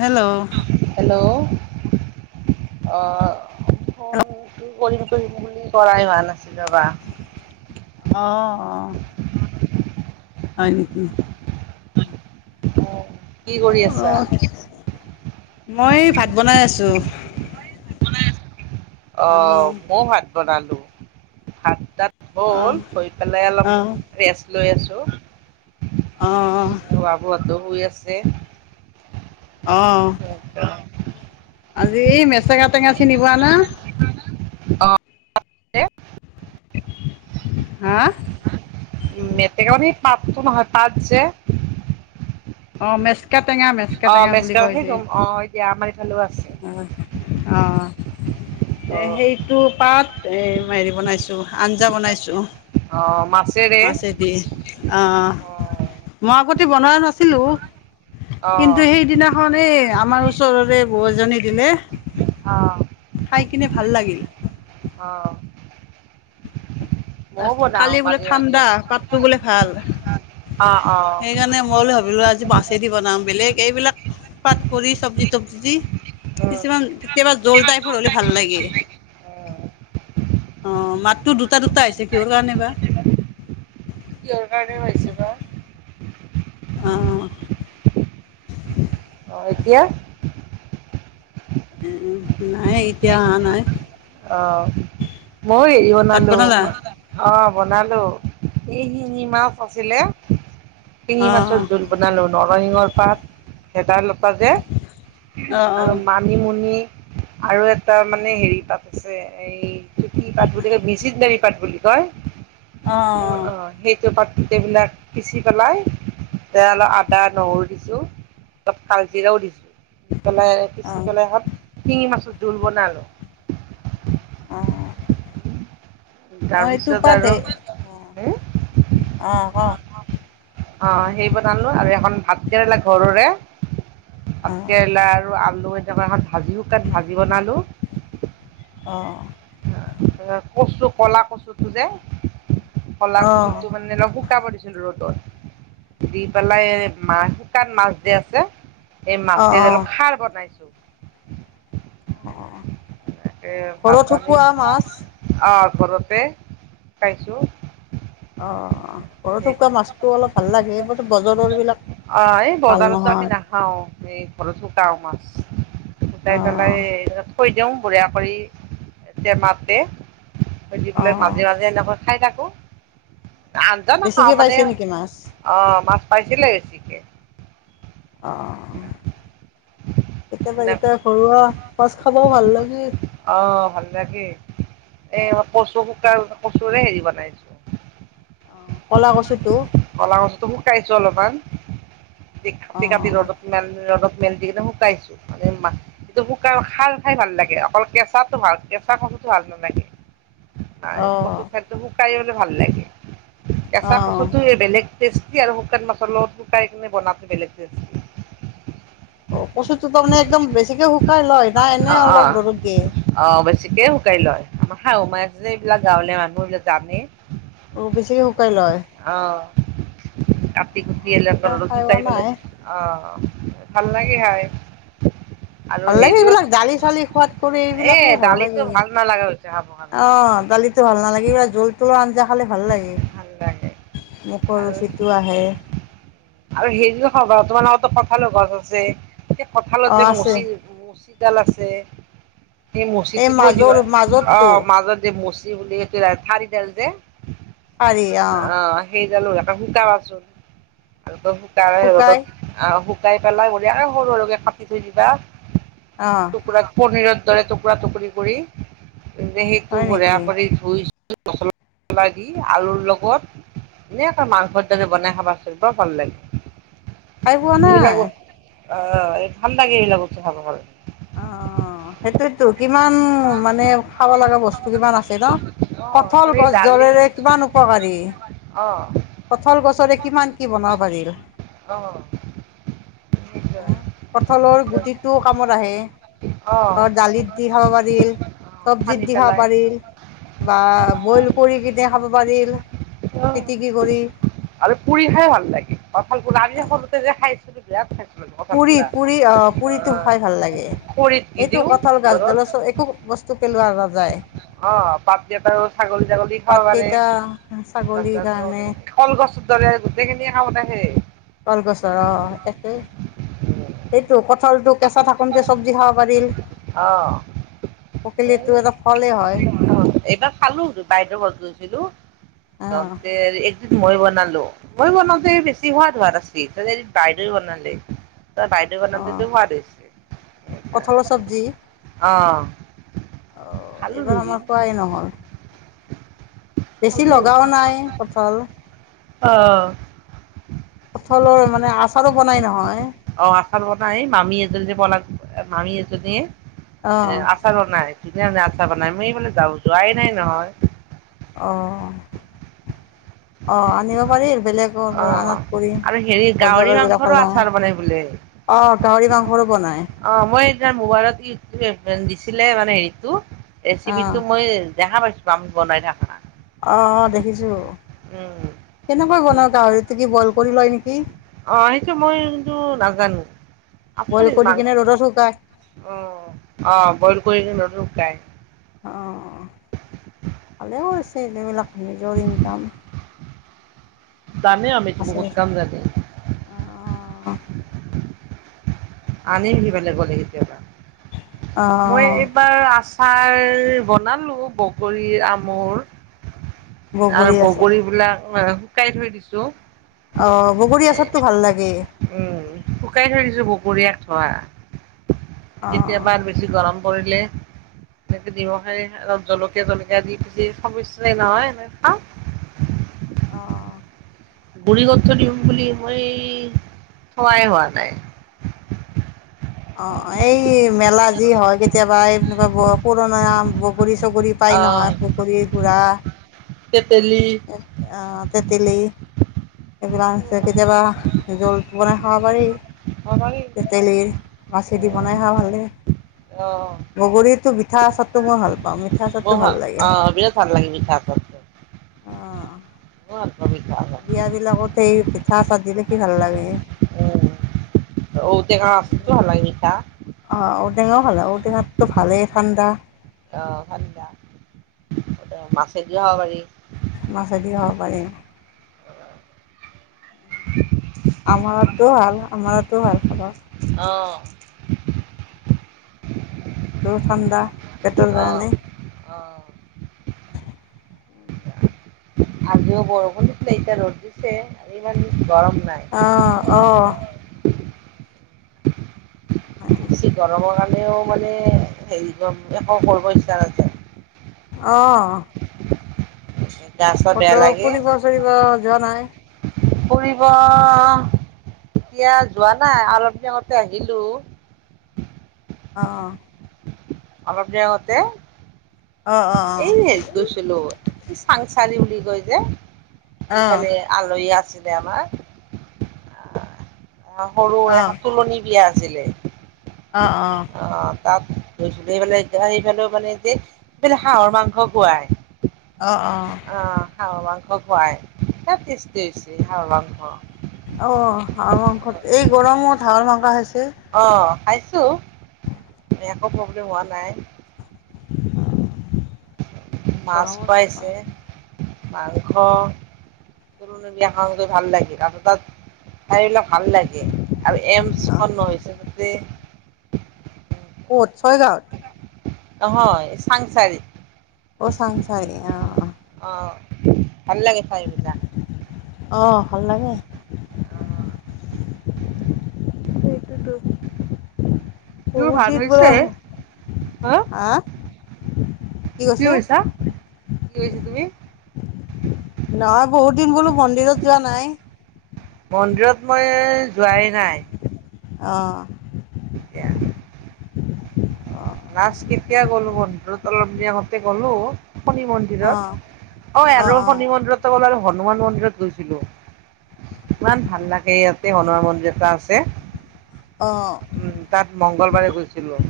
Hello hello অ কৰিম কৰিম বুলি কৰাই হোৱা নাছিল ৰৱা অহ অহ হয় নেকি [inaudible] কি কৰি আছা। অ', মই ভাত বনাই আছো। অ মইও ভাত বনালো ভাত তাত হ'ল অ', হৈয় পেলাই অলপমান অ', ৰেষ্ট লৈ আছো। অহ হৈ আছে। অহ আজি মেচেঙা টেঙা চিনিপোৱা না [inaudible] অ [inaudible] হা? উ মেতেকা পাতটো নহয় পাত যে [inaudible] অ মেচকা টেঙা মেচকা অ', টেঙা বুলি মেচকা কয় সেই যে গম অ', দিয়া আমাৰ ইফালেও আছে। অ অ [unintelligible] এ সেইটো পাত এ হেৰি বনাইছো আঞ্জা বনাইছো অ', [inaudible] মাছেৰে মাছেদি অহ অ', মই আগতে বনোৱা নাছিলো কিন্তু অ', অ', সেইদিনাখননে আমাৰ ওচৰৰে বৌ এজনী দিলে অ খাই কিনে ভাল লাগিল। অ [inaudible] তাৰ বনাও কালি বোলে মাজে ঠাণ্ডা মাজে। পাতটো বোলে ভাল [inaudible] অ', অ', সেইকাৰণে মই ভাবিলো আজি মাছেদি বনাম বেলেগ এইবিলাক পাতকৰি চব্জি তোবজি দি উম, কিছুমান কেতিয়াবা জোল টাইপৰ হ'লে ভাল লাগে [inaudible] উম। অ মাতটো দুটা দুটা আহিছে কিহৰ কাৰণে বা [inaudible] কি আহিছে বা [inaudible] অ [inaudible] অ এতিয়া [inaudible] উ নাই এতিয়া অহা নাই অ মই ভাত বনালা ইৱনালৈ অ বনালো শিঙি মাছ আছিলে শিঙি অ মাছৰ জোল বনালো নৰিংহৰ পাত ভেদালতা অ অ আৰু মানিমুনি আৰু এটা মানে হেৰি পাত- ছে এই চুতি পাত বুলি কয় [unintelligible] পাট বুলি কয় অ অ সেইটো পাতবিলাক পিচি পেলাই তাতে অলপ আদা নহৰু দিছো অলপ কালজিৰাও দিছো দি পেলাই অ অ পিচি পেলাই সত শিঙি মাছৰ জোল বনালো [inaudible] অহ [inaudible] তাৰপিছত আৰু অ অ কওক অ সেই বনালো আৰু এখন ভাত কেৰেলা ঘৰৰে ভাত কেৰেলা আৰু আলু এনেকুৱা এখন ভাজি তাত ভাজি বনালো অ কচু কলা কচুটো যে [inaudible] কলা অ অ কচু টো মানে শুকাব দিছিলো ৰ'দত দি পেলাই মা শুকান মাছ দি আছে এই অ অ মাছে অলপ খাৰ বনাইছো [inaudible] এয়া ভাব ঘৰত পি শুকোৱা মাছ অহ ঘৰতে খাইছো [inaudible] অ ঘৰত শুকুৱোৱা মাছতটো অলপ ভাল লাগে এই ব বজাৰৰ বিলাক অ এই বজাৰতো আমি নাখাও এই ঘৰত শুকাও মাছ গুকাই অঁ পেলাই থৈ দিওঁ বুঢ়িয়া কৰিয টেমাতে - [unintelligible] পেলাই অঁ মাজে মাজে এনেকৈ খাই থাকো। [unintelligible] খাওঁ বেছিকৈ মানে পাইছে নেকি মাছ অ মাছ পাইছিলে বেছিকে আহঁ কেতিয়াবা, সেনে কেতিয়াবা ঘৰুৱা মাছ খাবও ভাল লাগে। অ ভাল লাগে এই কচু [unintelligible] হেৰি বনাইছো। অঁ ক'লা কচুটো [unintelligible] খাইছো অলপমান দে কাটি, কাটি অঁ ৰ'দত ম ৰ'দত [unintelligible] শুকাইছো মানে সটো [unintelligible] খাই ভাল লাগে অকল কেঁচাটো ভাল কেঁচা ভাল [unintelligible] নাই অঁ কচুৰ খাদ্য [unintelligible] ভাল লাগে কেঁচা অঁ কচুটো বেলেগ টেষ্টি আৰু শুকান মাছৰ লগত শুকাই কিনে বনাইছোঁ বেলেগ এটা ৰেচিপি অ, কচুটো তাৰ মানে একদম বেছিকে শুকাই লয় নাই অ এনেই অ অলপ ৰদত দিয়ে [unintelligible] শুকাই লয় আমাৰ শাহু মাই যে এইবিলাক গাঁওলীয়া মানুহ এইবিলাক জানে। অ, বেছিকে শুকাই লয়? অ কাটি আমি কুটিলে তেনেকৈ খাই পোৱা [unintelligible] নাই অ ভাল লাগে হয়। ভাল লাগে এইবিলাক দালি চালি সোৱাদ কৰি এ এইবিলাকেই ভাল দালিটো লাগে। ভাল নালাগা হৈছে খাব কাৰণে অ', দালিতো ভাল নালাগে কিবা জোল তোলৰ আঞ্জা খালে ভাল লাগে ভাল লাগে মুখৰ আৰু ৰুচিটো আহে। আৰু [unintelligible] কঁঠালৰ গছ আছে এয়া অ কঠালত যে আছে মুচি মুচিডাল আছে সেই এই মচিটো থৈ মাজৰ দিবা অ, মাজৰটো মাজত যে মচি বুলি সেই ঠাৰিডাল যে [unintelligible] [unintelligible] [unintelligible] পেলাই হল শুকাই আৰু সৰু সৰুকে কাটি থৈ দিবা অ টুকুৰা পনীৰৰ টুকুৰা টুকুৰি কৰি সেইটো হয় বঢ়িয়া নেকি কৰি ধুই [unintelligible] আলুৰ লগত ধুনীয়াকৈ মাংসৰ দৰে বনাই খাবা চোন বৰ ভাল লাগে। খাই পোৱা নাই এইবিলাক বস্তু অ এই ঠাণ্ডা [unintelligible] খাব ভাল। অ', সেইটোতো কিমান মানে খাব লগা বস্তু কিমান আছে ন অঁ কঠল খালি দালি গছডালেৰে কিমান উপকাৰী অঁ কঠল গছৰে কিমান কি বনাব পাৰিল অঁ [inaudible] কঠলৰ গুটিটো কামত আহে অঁ ঘৰত দালিত দি খাব সানি চব্জিত দি খাব পেলাই পাৰি বা বইল কৰি [unintelligible] খাব পাৰিল অঁ পিটিক আৰু পুৰি খাই ভাল লাগে, কঠাল [unintelligible] সৰুতে যে খাইছিল [unintelligible] থাক পুৰি, পুৰি অ পুৰিটো খাই ভাল লাগে খৰিত দি এইটো দিওঁ কঠাল ভিতৰত গাছডাল একো বস্তু পেলোৱা নাযায়। অ পাত কেইটাও ছাগলী, ছাগলী খাব পাৰে পাতকেইটা ছাগলীৰ কাৰণে [unintelligible] কল গছ গোটেই খিনিয়ে কামত আহে। কলগছৰ অ, একেই এইটো কঠ টো কেঁচা থাকোনতে চবজি খাব পাৰিল। অ', এই পকিলিটো এটা ফলে হয়। অ', এইবাৰ খালো বাইদেউ ঘৰত গৈছিলো অ ত একদিন মই বনালো মই বনাওঁতে বেছি সোৱাদ সোৱাদ আছে বাইদেউ বনালে ত বাইদেউ অ বনাতেতো হোৱা হৈছে কঁঠালৰ এ অ অঁ খালো এইবাৰ দুদিন। আমাৰ পোৱাই নহল বেছি খালো লগাও নাই কঠাল। অ', কঠালৰ মানে আচাৰো বনাই নহয়। অ', আচাৰ বনাই মামী এজন বল মামি এজনে অ আচাৰ নাই ন ন আ চাব নাই মই বোলে যাব যোৱাই নাই নহয় আহ' অ আনিব পাৰি বেলেগৰ পৰা অ', আনাত পৰি আৰু হেৰি গাহৰি বজগাৰ মাংসৰো বিলাকল আচাৰ বনাই বোলে। অ গাহৰি মাংসৰো বনাই অ মই মোবাইলত ইটিব দিছিলে মানে হেৰিতটো অ ৰেচিপি টো মই দেেহা পাইছ পমান বন নাই থাকা অ অ দেখিছো। উম কেনেকৈ বনাওঁ গাহৰিটো কি বইল কৰি লয় নি? অ সেইটো মই কিন্তু নাজানো বইল আপুনি কৰি মাংস কিনে ৰ'দত শুকাই অ অ বইল কৰি [unintelligible] অ, ভালেই কৰিছে এইবিলাক নিজৰ ইনকাম। জানে আমিটো আছে বহুত কাম জানে। অ। আনিম সিফালে গলে কেতিয়াবা অ মই এইবাৰ আছ ছাৰ বনালো বগৰী, আমৰ আৰু বগৰী বিলাক শুকাই থৈ দিছো। অ বগৰী এ আচাৰটো ভাল লাগে উম শুকাই থৈ দিছো বগ [unintelligible] থোৱা অ কেতিয়াবা বেছি গৰম পৰিলে এনেকে নিমখপ জলকীয়া জলকীয়া দি পুজি খাব ন নহয় এনে খাওঁ। [inaudible] অহ। গুৰি কৈ থৈ দিম বুলি মই থোৱাই হোৱা নাই। [inaudible] অ এই মেলা যি হয় কেতিয়াবা এই তোমাৰ ধৰা পুৰণা আম, বগ বগৰী চগৰী পাই আহ নহয়, বগৰী গুৰা। তেতেলী আ তেতেলী এইবিলাক আছে কেতিয়াবা জোল বনাই খাব পাৰি। খাব পাৰি। তেতেলীৰ মাছেদি বনাই খাই ভাল লাগে। অ বগৰীতো মিঠা আচাৰটো মই ভাল পাওঁ মিঠা মোৰ আচাৰটো ভাল অ লাগে। বিৰাট ভাল লাগে মিঠা আচাৰটো? অ। [unintelligible] বিয়া বিলাকত সেই পিঠা চ দেখি ভাল লাগে। ঔ টেঙা আচাৰটো ভাল লাগে মিঠা। অঁ ঔটেঙাও ভাল ঔ টেঙাটো ভালেই ঠাণ্ডা। অহ ভাল দিয়া মাছেদিয়ো খাব পাৰি। মাছদিয়ো খাব পাৰি। [unintelligible] আমাৰতো ভাল আমাৰো ভাল খাব। অ। ঠাণ্ডা পেটৰ অ কাৰণে। অ' আজিও বৰষুণ দিছে এতিয়া ৰ'দ দিছে আজি ইমান গৰম অঁ অঁ নাই। বেছি গৰমৰ কাৰণেও মানে হেৰি একো কৰিব ইচ্ছা নাযায়। অহ। গা চা বেয়া ক'ত লাগে ফুৰিব-চুৰিব যোৱা নাই? ফুৰিব এতিয়া যোৱা নাই অলপ দিন আগতে আহিলো। অ। অলপ দিন আগতে অঁ অঁ এই গৈছিলো চাংচাৰি বুলি বুলি কয় যে অঁ অঁ এইতালে আলহী আছিল আমাৰ আ সৰু অঁ এখন তুলনি বিয়া আ আছিলে। অ অ। তাত গৈছিলো এই মানে যে সেইফালেও মানে যে এইফালে হাঁহৰ মাংস খোৱাই। অ', অ', অহ হাঁহৰ মাংস খোৱাই, বিৰাট টেষ্টি হৈছে হাঁহৰ মাংস। অ হাঁহৰ অ মাংস এই গৰমত হাঁহৰ মাংস খাইছা অ খাইছো। একো প্ৰব্লেম হোৱা নাই। আহ। মাছ খোৱাইছে, মাংস। পুৰাণা বিয়া খাওঁতে ভাল লাগিল আৰু তাত। ঠাই বিলাক ভাল লাগে আৰু অ', এমচখন হৈছে তাতে। কত ছয় গাওঁত। নহয় চাংচাৰি। অ চাংচাৰি অ। অ ভাল লাগে ঠাইবিলাক। অ ভাল লাগে। সেইটোৱে টো। তোৰ বহুত ভাল দিন হ'ল হৈছে বাৰু হা- কি হৈছা কি কৈছা তুমি? নহয় বহুত দিন বোলো মন্দিৰত যোৱা নাই। মন্দিৰত মই যোৱাই নাই। অ। এতিয়া অ', নাচ কেতিয়া গল ব অলপ দি আগতে গ'লো শনি মন্দিৰত অ', অ', অই আৰু অ', শনি মন্দিৰতে গ'ল আৰু। হনুমান মন্দিৰত গৈছিলো। ইমান ভাল লাগে ইয়াতে হনুমান মন্দিৰ এটা আছে। অ', উম তাত মংগলবাৰে গৈছিলো।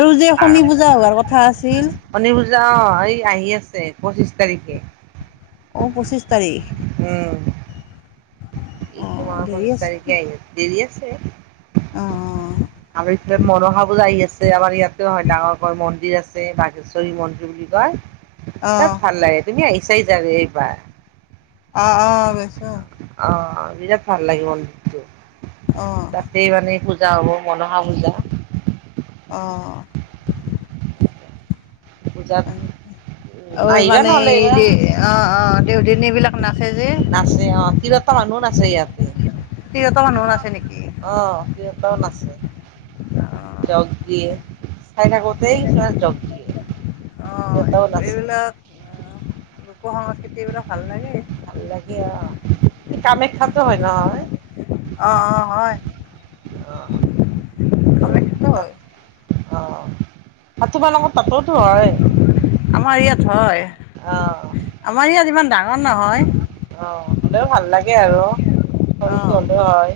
আৰু যে শনি পূজা হোৱাৰ কথা আছিল। শনি অ এই আহি আছে পঁচিশ তাৰিখে। অ পঁচিছ তাৰিখ। উম এইটো অ', মাৰ দেৰি পছিছ আছে তাৰিখে আহি আ দৰি আছে অ', আ মনসা পূজা আহি আছে আমাৰ ইয়াতে হয় ডাঙৰ কৈ মন্দিৰ আছে বাঘেশ্বৰী মন্দিৰ বুলি কয়। অ', অ', তাত ভাল লাগে তুমি আহিছাই কিজানি একবাৰ। অহ অ গছো। অ বিৰাট ভাল লাগে মন্দিৰটো অ', তাতে মানে পূ পূজা হ'ব মনসা পূজা। অহ। পূজাত ঐ আহিবা মানে নহ'লে এই দে এইবাৰ অ অ দেউদিনীবিলাক। নাচে অ তিৰোতা মানুহো নাচে ইয়াতে। সিহঁতৰ মানুহো নাছে নেকি? অঁ সিহঁতেও নাচে। অ জক দিয়ে চাই থাকতেই জক দিয়ে। অ নেতাও নাচে আছিল। এইবিলাক লোক সংস্কৃতি এইবিলাক ভাল লাগে। ভাল লাগে অ সেই কামাখ্যাতো হয় নহয়। অ অ হয়। কামাখ্যাতো হয় অ অ তোমাৰ লগত- আমাৰ ইয়াত হয় অ আমাৰ ইয়াত ইমান ডাঙৰ অ নহয়। হ'লেও ভাল লাগে আৰু সৰুটো অ হ'লেও হয়।